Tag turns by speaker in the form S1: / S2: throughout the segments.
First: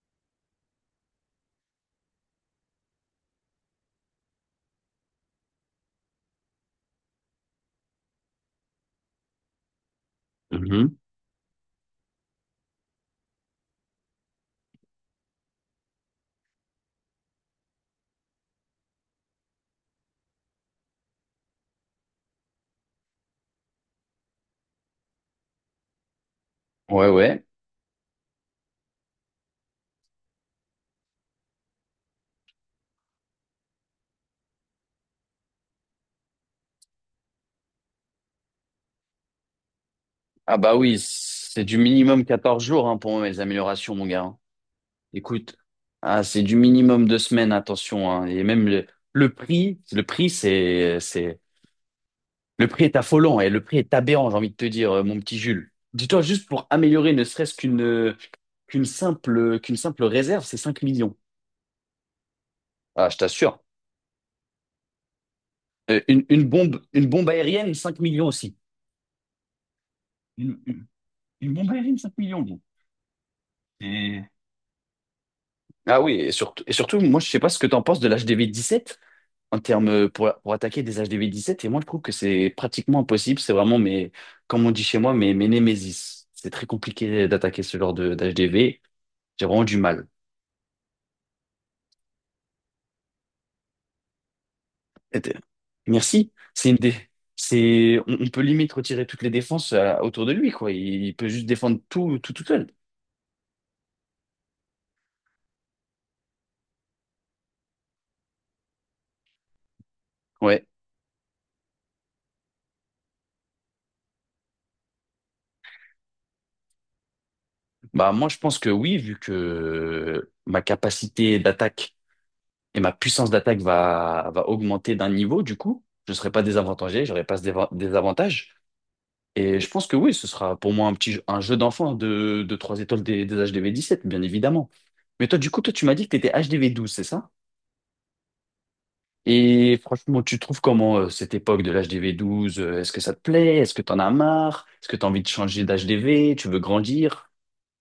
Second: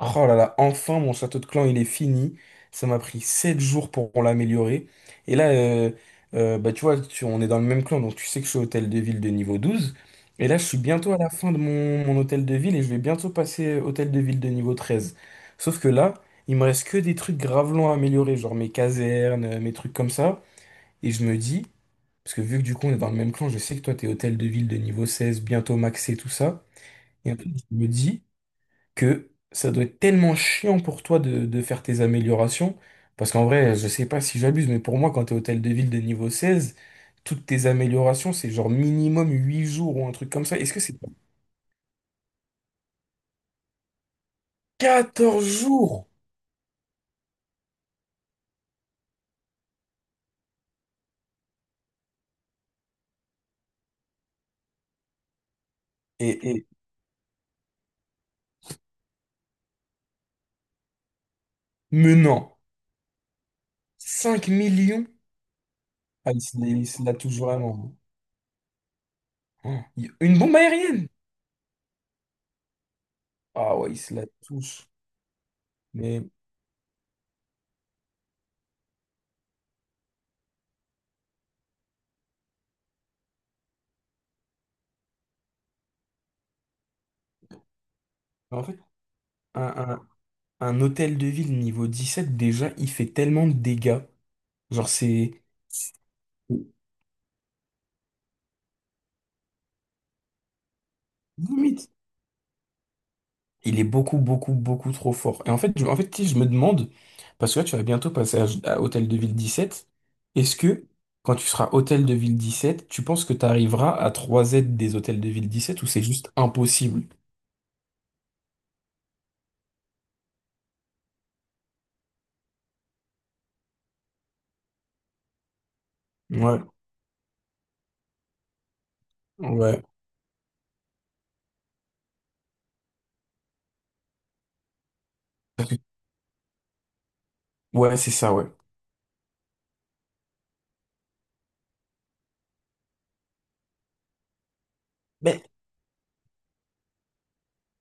S1: Oh là là, enfin mon château de clan il est fini. Ça m'a pris 7 jours pour l'améliorer. Et là, bah, tu vois, on est dans le même clan, donc tu sais que je suis hôtel de ville de niveau 12. Et là, je suis
S2: Mhm.
S1: bientôt à la fin de mon hôtel de ville et je vais bientôt passer hôtel de ville de niveau 13. Sauf que là, il me reste que des trucs grave longs à améliorer, genre mes casernes, mes trucs comme ça. Et je me dis, parce que vu que du coup on est dans le même clan, je sais que toi t'es hôtel de ville de niveau 16, bientôt maxé, tout ça.
S2: Ouais,
S1: Et en
S2: ouais.
S1: fait, je me dis que ça doit être tellement chiant pour toi de faire tes améliorations. Parce qu'en vrai, je sais pas si j'abuse, mais pour moi, quand t'es hôtel de ville de niveau 16 toutes tes améliorations, c'est genre minimum 8 jours ou un truc comme
S2: Ah
S1: ça. Est-ce
S2: bah
S1: que
S2: oui,
S1: c'est pas
S2: c'est du minimum 14 jours, hein, pour moi, les améliorations, mon gars, hein.
S1: 14
S2: Écoute,
S1: jours?
S2: ah, c'est du minimum 2 semaines, attention, hein. Et même le prix, le prix est affolant et le prix est aberrant, j'ai envie de te dire, mon petit Jules. Dis-toi, juste
S1: Et,
S2: pour
S1: et
S2: améliorer ne serait-ce qu'une simple réserve, c'est 5 millions.
S1: menant
S2: Ah, je t'assure.
S1: 5 millions? Ah, il se
S2: Une
S1: la
S2: bombe
S1: touche
S2: aérienne,
S1: vraiment.
S2: 5 millions aussi.
S1: Oh, une bombe
S2: Une, une-
S1: aérienne!
S2: une bombe aérienne, 5 millions, gros.
S1: Ah ouais, il se la touche.
S2: Ah oui,
S1: Mais
S2: et surtout, moi, je sais pas ce que tu en penses de l'HDV 17 en termes, pour attaquer des HDV 17. Et moi, je trouve que c'est pratiquement impossible. C'est vraiment mes, comme on dit chez moi, mes némésis. C'est très compliqué d'attaquer ce genre de
S1: en fait,
S2: d'HDV. J'ai
S1: un,
S2: vraiment du mal.
S1: un, un hôtel de ville niveau 17 déjà, il fait tellement de dégâts. Genre,
S2: Et t'es-
S1: c'est.
S2: Merci. On peut limite retirer toutes les défenses, autour de lui, quoi. Il peut juste défendre
S1: Limite.
S2: tout, tout, tout seul.
S1: Il est beaucoup, beaucoup, beaucoup trop fort. Et en fait, en fait, si je me demande, parce que là, tu vas bientôt passer à Hôtel de Ville 17, est-ce
S2: Ouais.
S1: que quand tu seras Hôtel de Ville 17, tu penses que tu arriveras à trois z des Hôtels de Ville 17 ou c'est juste impossible?
S2: Bah, moi, je pense que oui, vu que ma capacité d'attaque et ma puissance d'attaque va augmenter d'un niveau, du coup, je ne serai pas
S1: Ouais,
S2: désavantagé, j'aurai pas ce désavantage. Et je
S1: ouais.
S2: pense que oui, ce sera pour moi un un jeu d'enfant de 3 étoiles des HDV 17, bien évidemment. Mais toi, du coup,
S1: Parce
S2: toi,
S1: que-
S2: tu m'as dit que tu étais HDV 12, c'est ça?
S1: Ouais, c'est ça, ouais.
S2: Et franchement, tu trouves comment, cette époque de l'HDV 12? Est-ce que ça te plaît? Est-ce que t'en as marre? Est-ce que t'as envie de
S1: Mais
S2: changer d'HDV? Tu veux grandir?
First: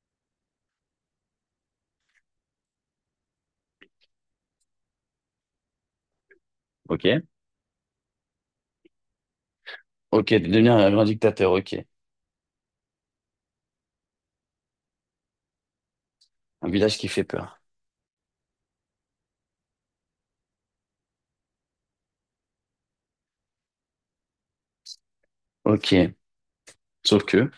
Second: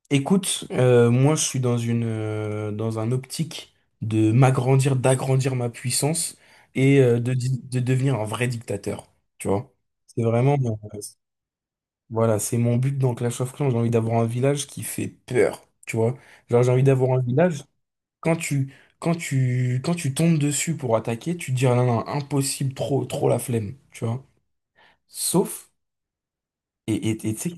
S1: écoute, moi, je suis dans une, dans un optique de m'agrandir, d'agrandir ma puissance et
S2: Ok.
S1: de devenir un vrai dictateur. Tu vois? C'est
S2: Ok, de
S1: vraiment.
S2: devenir un
S1: euh,
S2: grand dictateur, ok.
S1: Voilà, c'est mon but dans Clash of Clans. J'ai envie d'avoir un village qui fait peur, tu vois. Genre,
S2: Un
S1: j'ai envie
S2: village qui
S1: d'avoir un
S2: fait peur.
S1: village. Quand tu, quand tu tombes dessus pour attaquer, tu te dis, ah non, non, impossible, trop, trop la flemme, tu vois. Sauf,
S2: Ok.
S1: et, et,
S2: Sauf
S1: et tu sais
S2: que.
S1: que,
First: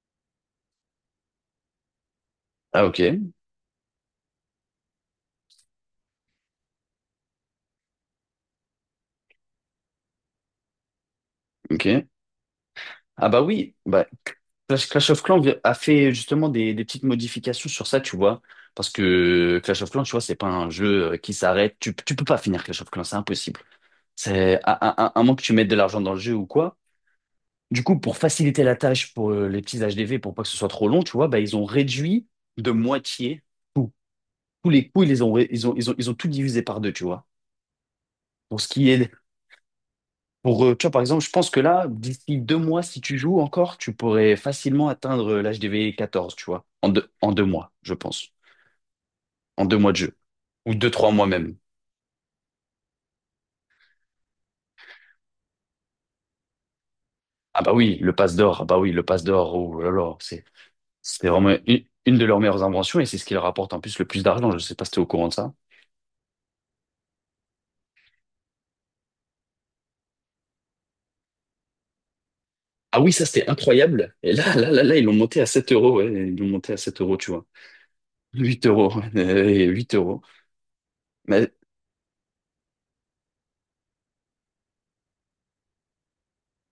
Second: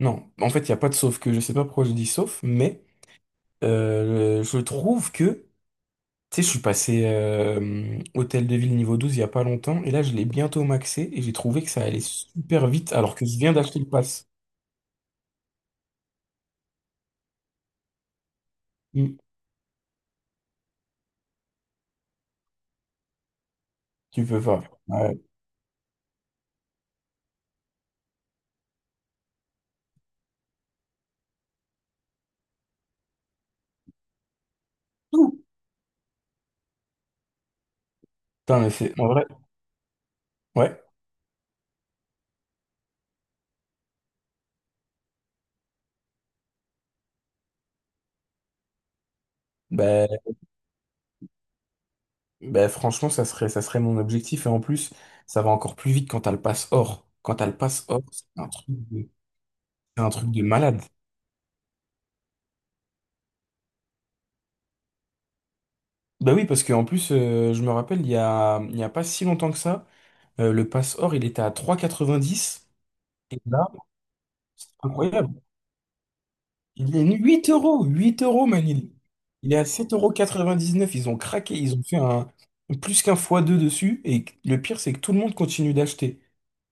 S1: non, en fait, il n'y a pas de sauf que. Je sais pas pourquoi je dis sauf, mais
S2: Ah, ok.
S1: je trouve que, tu sais, je suis passé Hôtel de Ville niveau 12 il y a pas longtemps, et là, je l'ai bientôt maxé, et j'ai trouvé que ça
S2: Ok.
S1: allait super vite, alors que
S2: Ah
S1: je
S2: bah
S1: viens
S2: oui,
S1: d'acheter le
S2: bah
S1: pass.
S2: Clash of Clans a fait justement des petites modifications sur ça, tu vois. Parce
S1: Mm.
S2: que Clash of Clans, tu vois, c'est pas un jeu, qui s'arrête. Tu peux pas finir Clash of Clans, c'est impossible.
S1: Tu peux
S2: C'est
S1: pas.
S2: à, à, à
S1: Ouais.
S2: à moins que tu mettes de l'argent dans le jeu ou quoi. Du coup, pour faciliter la tâche pour, les petits HDV, pour pas que ce soit trop long, tu vois, bah, ils ont réduit de moitié tout. Tous les coûts, ils ont tout divisé par deux, tu vois. Pour
S1: Putain,
S2: ce
S1: mais
S2: qui
S1: c'est en
S2: est
S1: vrai,
S2: Pour,
S1: ouais.
S2: tu vois, par exemple, je pense que là, d'ici 2 mois, si tu joues encore, tu pourrais facilement atteindre, l'âge des V 14, tu vois, en deux mois, je pense. En deux mois de
S1: Ben,
S2: jeu. Ou deux, 3 mois même.
S1: ben franchement, ça serait mon objectif. Et en plus, ça va encore plus vite quand t'as le pass or. Quand t'as le
S2: Ah bah
S1: pass
S2: oui,
S1: or,
S2: le
S1: c'est
S2: passe
S1: un
S2: d'or,
S1: truc de,
S2: oh là
S1: c'est un
S2: là,
S1: truc de
S2: c'est
S1: malade.
S2: c'est vraiment une de leurs meilleures inventions et c'est ce qui leur rapporte en plus le plus d'argent. Je sais pas si t'es au courant de ça.
S1: Bah oui, parce qu'en plus, je me rappelle, il y a pas si longtemps que ça, le pass or, il était à 3,90.
S2: Ah oui, ça,
S1: Et
S2: c'était
S1: là,
S2: incroyable. Et là,
S1: c'est
S2: là, là, là, ils l'ont
S1: incroyable.
S2: monté à 7 euros, ouais, ils l'ont monté à
S1: Il
S2: 7
S1: est
S2: euros, tu vois.
S1: 8 euros. 8 euros,
S2: huit
S1: Manil.
S2: euros, ouais,
S1: Il est
S2: et
S1: à
S2: 8
S1: 7,99
S2: euros.
S1: euros. Quatre-vingt-dix-neuf. Ils ont
S2: Mais,
S1: craqué. Ils ont fait plus qu'un fois deux dessus. Et le pire, c'est que tout le monde continue d'acheter.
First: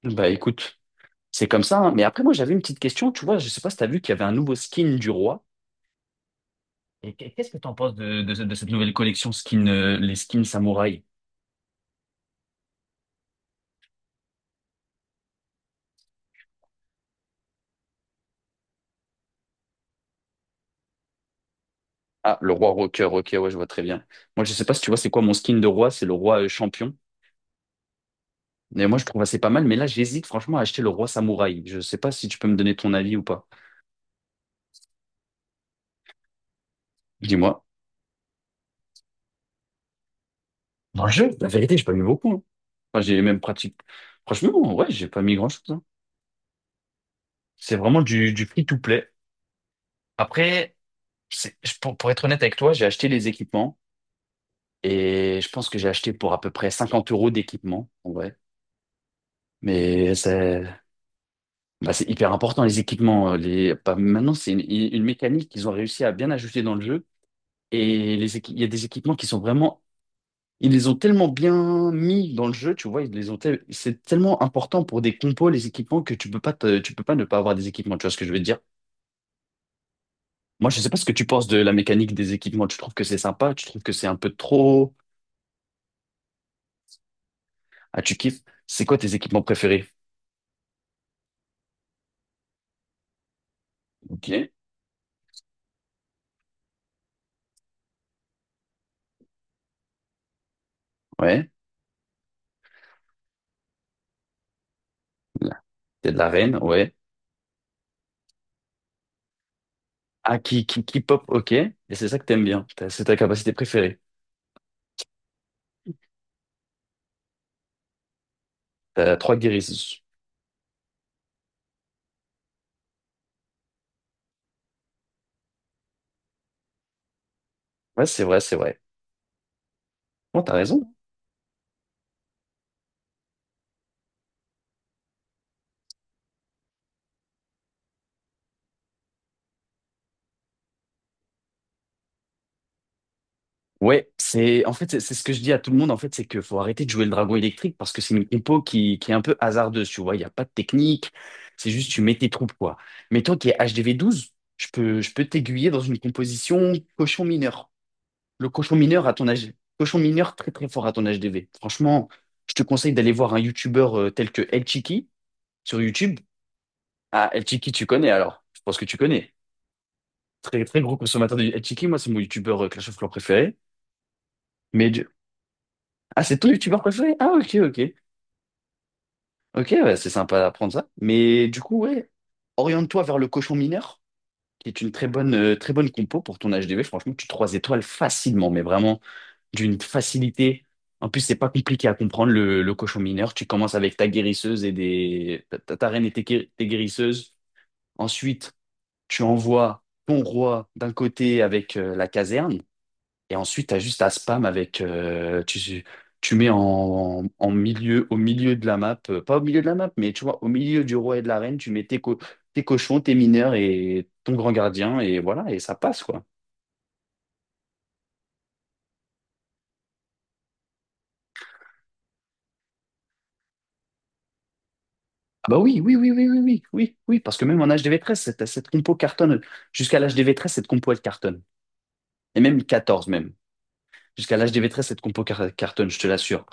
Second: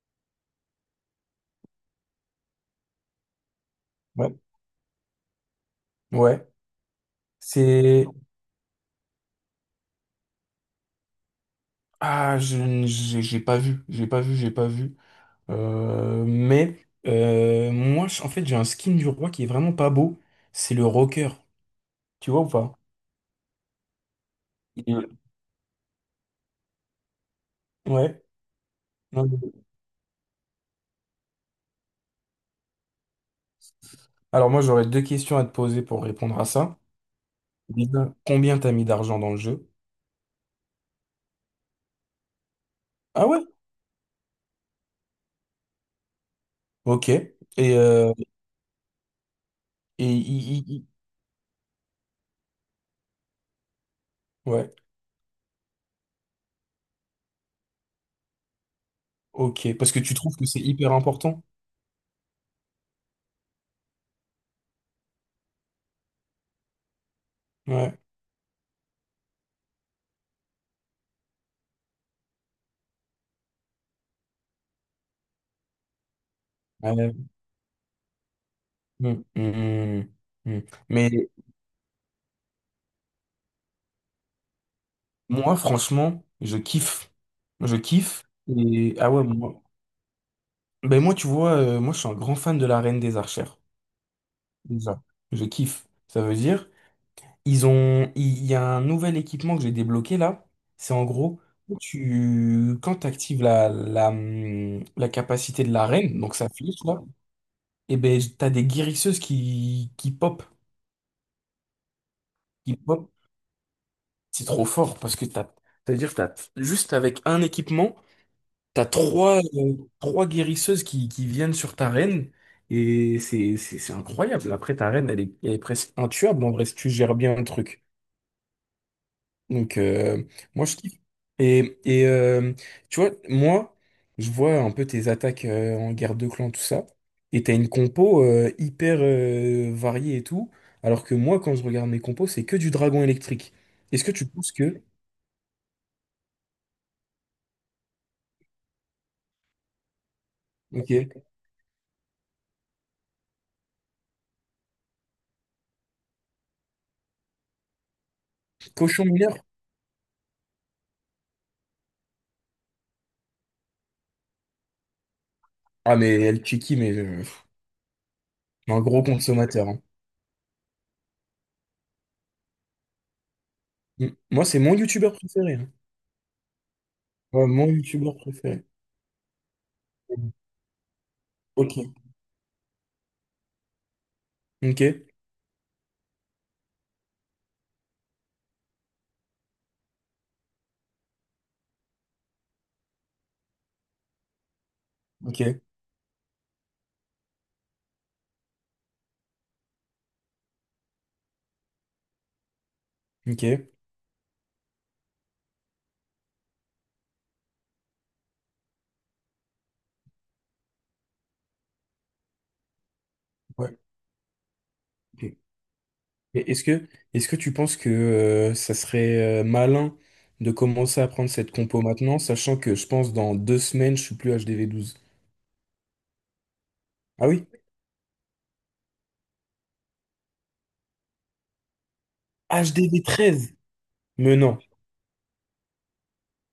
S2: bah écoute, c'est comme ça, hein. Mais après, moi, j'avais une petite question. Tu vois, je sais pas si tu as vu qu'il y avait un
S1: Ouais.
S2: nouveau skin du roi.
S1: Ouais.
S2: Et qu'est-ce que tu en penses
S1: C'est.
S2: de cette nouvelle collection skin, les skins samouraï?
S1: Ah, j'ai pas vu, j'ai pas vu, j'ai pas vu. Mais moi, en fait, j'ai un skin du roi qui est vraiment pas beau. C'est le rocker. Tu
S2: Ah,
S1: vois ou
S2: le roi
S1: pas?
S2: rocker. Ok, ouais, je vois très bien. Moi, je sais pas si tu vois,
S1: Il
S2: c'est quoi mon skin de roi? C'est le roi, champion.
S1: Ouais.
S2: Mais moi, je trouve
S1: Non,
S2: assez pas mal. Mais là, j'hésite franchement à acheter le roi samouraï. Je sais pas si tu peux me donner ton avis ou pas.
S1: Alors moi, j'aurais deux questions à te poser pour répondre à ça.
S2: Dis-moi.
S1: Déjà, combien t'as mis d'argent dans le jeu?
S2: Dans le jeu, la vérité, j'ai pas mis beaucoup, hein. Enfin, j'ai
S1: Ah
S2: même
S1: ouais?
S2: pratique. Franchement, ouais, j'ai pas mis grand-chose, hein.
S1: Ok.
S2: C'est vraiment
S1: Euh,
S2: du free-to-play.
S1: et il- il-
S2: Après,
S1: il-
S2: pour être honnête avec toi, j'ai acheté les équipements.
S1: ouais.
S2: Et je pense que j'ai acheté pour à peu près 50 euros d'équipement, en vrai.
S1: Ok. Parce que tu
S2: Mais
S1: trouves que c'est hyper important?
S2: c'est hyper important, les équipements. Bah, maintenant, c'est une mécanique qu'ils ont réussi à bien ajouter dans le jeu.
S1: Ouais.
S2: Et il y a des équipements qui sont vraiment... Ils les ont tellement bien mis dans le jeu, tu vois, ils les ont tel- c'est tellement important pour des compos, les équipements, que tu peux
S1: Ouais.
S2: pas ne pas avoir des équipements, tu vois ce que je veux dire?
S1: Mm, mm, mm, mm.
S2: Moi, je sais pas ce que
S1: Mais
S2: tu penses de la mécanique des équipements. Tu trouves que c'est sympa? Tu trouves que c'est un peu trop?
S1: moi, franchement, je kiffe. Je
S2: Ah, tu
S1: kiffe.
S2: kiffes? C'est
S1: Et
S2: quoi
S1: ah
S2: tes
S1: ouais,
S2: équipements
S1: moi.
S2: préférés?
S1: Ben moi, tu vois, moi, je suis un grand fan de la Reine des Archères.
S2: Ok.
S1: Déjà, je kiffe. Ça veut dire, il y a un nouvel équipement que j'ai débloqué là. C'est en gros,
S2: Ouais.
S1: quand tu actives la capacité de la
S2: T'es de
S1: reine,
S2: la
S1: donc sa
S2: reine,
S1: flèche
S2: ouais.
S1: là, et ben t'as des guérisseuses qui
S2: Ah,
S1: pop,
S2: qui pop, ok. Et c'est ça que t'aimes bien.
S1: qui
S2: C'est
S1: pop.
S2: ta capacité préférée.
S1: C'est trop fort parce que c'est-à-dire, que t'as juste avec un équipement. T'as
S2: T'as trois
S1: trois, euh,
S2: guérisons.
S1: trois guérisseuses qui viennent sur ta reine et c'est incroyable. Après, ta reine, elle est presque intuable en vrai si tu gères bien le truc.
S2: Ouais, c'est vrai, c'est vrai.
S1: Donc,
S2: Bon, t'as
S1: moi, je
S2: raison.
S1: kiffe. Et, et euh, tu vois, moi, je vois un peu tes attaques en guerre de clan, tout ça. Et t'as une compo hyper variée et tout. Alors que moi, quand je regarde mes compos, c'est que du dragon électrique. Est-ce
S2: Ouais,
S1: que tu penses
S2: en
S1: que.
S2: fait, c'est ce que je dis à tout le monde, en fait, c'est qu'il faut arrêter de jouer le dragon électrique parce que c'est une compo qui est un peu hasardeuse, tu vois. Il n'y a pas de technique.
S1: Ok.
S2: C'est juste, tu mets tes troupes, quoi. Mais toi qui es HDV 12, je peux t'aiguiller dans une composition cochon mineur. Le cochon
S1: Cochon
S2: mineur à ton
S1: mineur?
S2: âge. Cochon mineur très, très fort à ton HDV. Franchement, je te conseille d'aller voir un youtubeur, tel que El Chiqui sur
S1: Ah,
S2: YouTube.
S1: mais elle Chiki, mais
S2: Ah, El Chiki, tu connais alors? Je pense
S1: un
S2: que tu
S1: gros
S2: connais.
S1: consommateur, hein.
S2: Très, très gros consommateur de El Chiki. Moi, c'est mon YouTubeur, Clash of Clans préféré.
S1: Mm. Moi, c'est mon
S2: Mais du-
S1: youtubeur préféré, hein.
S2: Ah, c'est ton youtubeur préféré? Ah,
S1: Ouais,
S2: ok,
S1: mon
S2: ok.
S1: youtubeur préféré.
S2: Ok, ouais, c'est
S1: Mm.
S2: sympa d'apprendre ça. Mais du coup,
S1: Ok.
S2: ouais, oriente-toi vers le cochon mineur, qui
S1: Ok.
S2: est une très bonne compo pour ton HDV. Franchement, tu trois étoiles facilement, mais vraiment d'une facilité. En plus, c'est pas compliqué à comprendre le cochon mineur. Tu commences avec ta guérisseuse et des.
S1: Ok.
S2: Ta reine et tes guérisseuses. Ensuite, tu envoies ton roi d'un côté avec, la caserne, et ensuite
S1: Ok.
S2: tu as juste à spam avec. Tu mets au milieu de la map, pas au milieu de la map, mais tu vois, au milieu du roi et de la reine, tu mets tes cochons, tes mineurs
S1: Ouais.
S2: et ton grand gardien, et
S1: Ok.
S2: voilà, et ça passe, quoi.
S1: Et est-ce que tu penses que ça serait malin de commencer à prendre cette compo maintenant, sachant que je pense dans 2 semaines, je suis plus HDV 12.
S2: Ah bah oui, oui, oui, oui, oui, oui, oui, oui,
S1: Ah
S2: parce que
S1: oui?
S2: même en H D V 13, cette compo cartonne. Jusqu'à l'H D V 13, cette compo, elle cartonne. Et même
S1: HDV
S2: 14 même.
S1: 13?
S2: Jusqu'à
S1: Mais non.
S2: l'HDV 13, cette compo cartonne, je te l'assure.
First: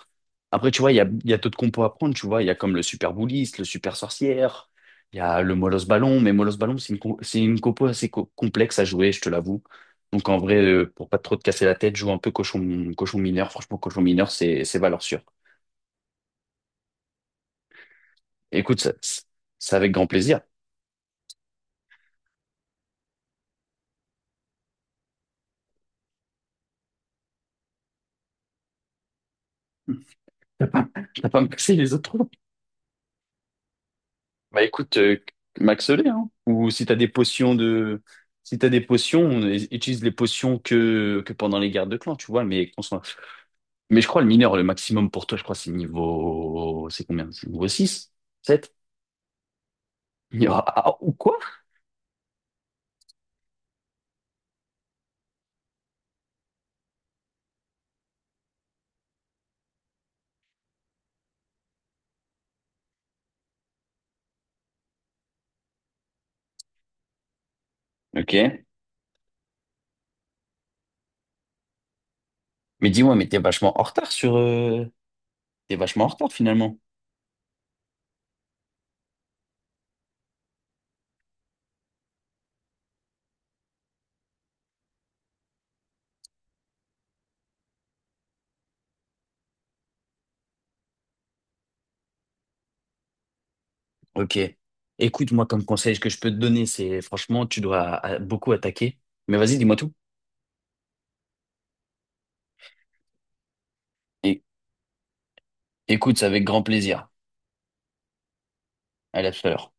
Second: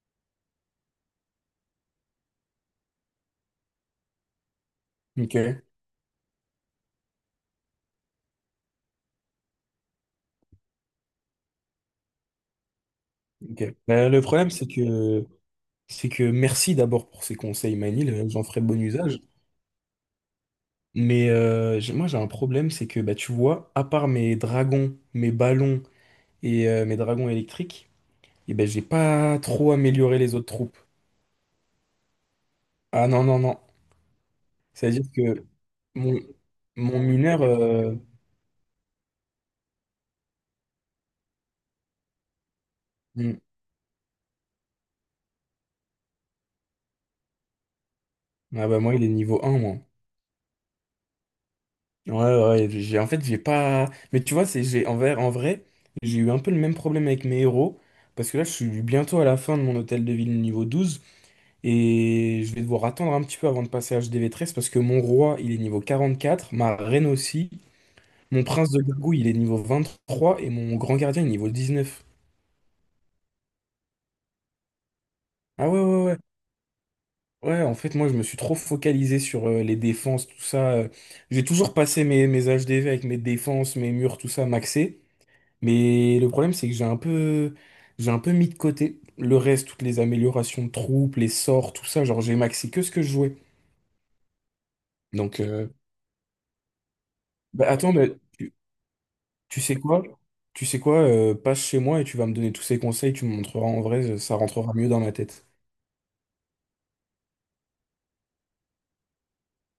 S2: Après, tu vois, il y a d'autres compos à prendre, tu vois. Il y a comme le Super Bouliste, le Super Sorcière, il y a le
S1: Ok.
S2: Molos Ballon, mais Molos Ballon, c'est c'est une compo assez complexe à jouer, je te l'avoue. Donc en vrai, pour pas trop te casser la tête, joue un peu cochon mineur.
S1: Ok.
S2: Franchement, cochon
S1: Bah, le
S2: mineur,
S1: problème,
S2: c'est
S1: c'est
S2: c'est valeur sûre.
S1: que, c'est que merci d'abord pour ces conseils, Manil. J'en ferai
S2: Écoute,
S1: bon usage.
S2: c'est avec grand plaisir.
S1: Mais moi, j'ai un problème, c'est que, bah, tu vois, à part mes dragons, mes ballons, et mes dragons électriques, et ben j'ai pas trop amélioré les autres troupes.
S2: T'as pas me casser les autres.
S1: Ah non, non, non.
S2: Bah écoute,
S1: C'est-à-dire que
S2: maxolé,
S1: mon,
S2: hein. Ou si t'as
S1: mon mineur.
S2: si t'as des potions, utilise les potions que pendant les guerres de clan, tu vois.
S1: Hmm.
S2: Mais je crois le maximum pour toi, je crois c'est combien? C'est niveau 6?
S1: Ah
S2: 7?
S1: bah moi, il est niveau 1 moi.
S2: Ah, ah, ou quoi?
S1: Ouais, ouais, j'ai, en fait, j'ai pas. Mais tu vois, c'est, j'ai, en vrai, j'ai eu un peu le même problème avec mes héros. Parce que là, je suis bientôt à la fin de mon hôtel de ville niveau 12. Et je vais devoir attendre un petit peu avant de passer HDV 13. Parce que mon roi, il est niveau 44. Ma reine aussi. Mon
S2: Ok.
S1: prince de gargouille, il est niveau 23. Et mon grand gardien, il est niveau 19.
S2: Mais dis-moi, mais t'es vachement en retard
S1: Ah ouais, ouais, ouais.
S2: finalement.
S1: Ouais, en fait, moi, je me suis trop focalisé sur les défenses, tout ça. J'ai toujours passé mes H D V avec mes défenses, mes murs, tout ça, maxé. Mais le problème, c'est que j'ai un peu mis de côté le reste, toutes les améliorations de troupes, les sorts, tout ça. Genre, j'ai maxé que ce que je jouais.
S2: Ok. Écoute,
S1: Donc,
S2: moi comme conseil que je peux te donner, c'est franchement, tu
S1: bah,
S2: dois
S1: attends, mais
S2: beaucoup
S1: tu,
S2: attaquer. Mais vas-y,
S1: tu
S2: dis-moi
S1: sais
S2: tout.
S1: quoi? Tu sais quoi? Passe chez moi et tu vas me donner tous ces conseils, tu me montreras en vrai, ça
S2: Et,
S1: rentrera mieux dans ma tête.
S2: écoute, c'est avec grand plaisir. Allez, à tout à l'heure.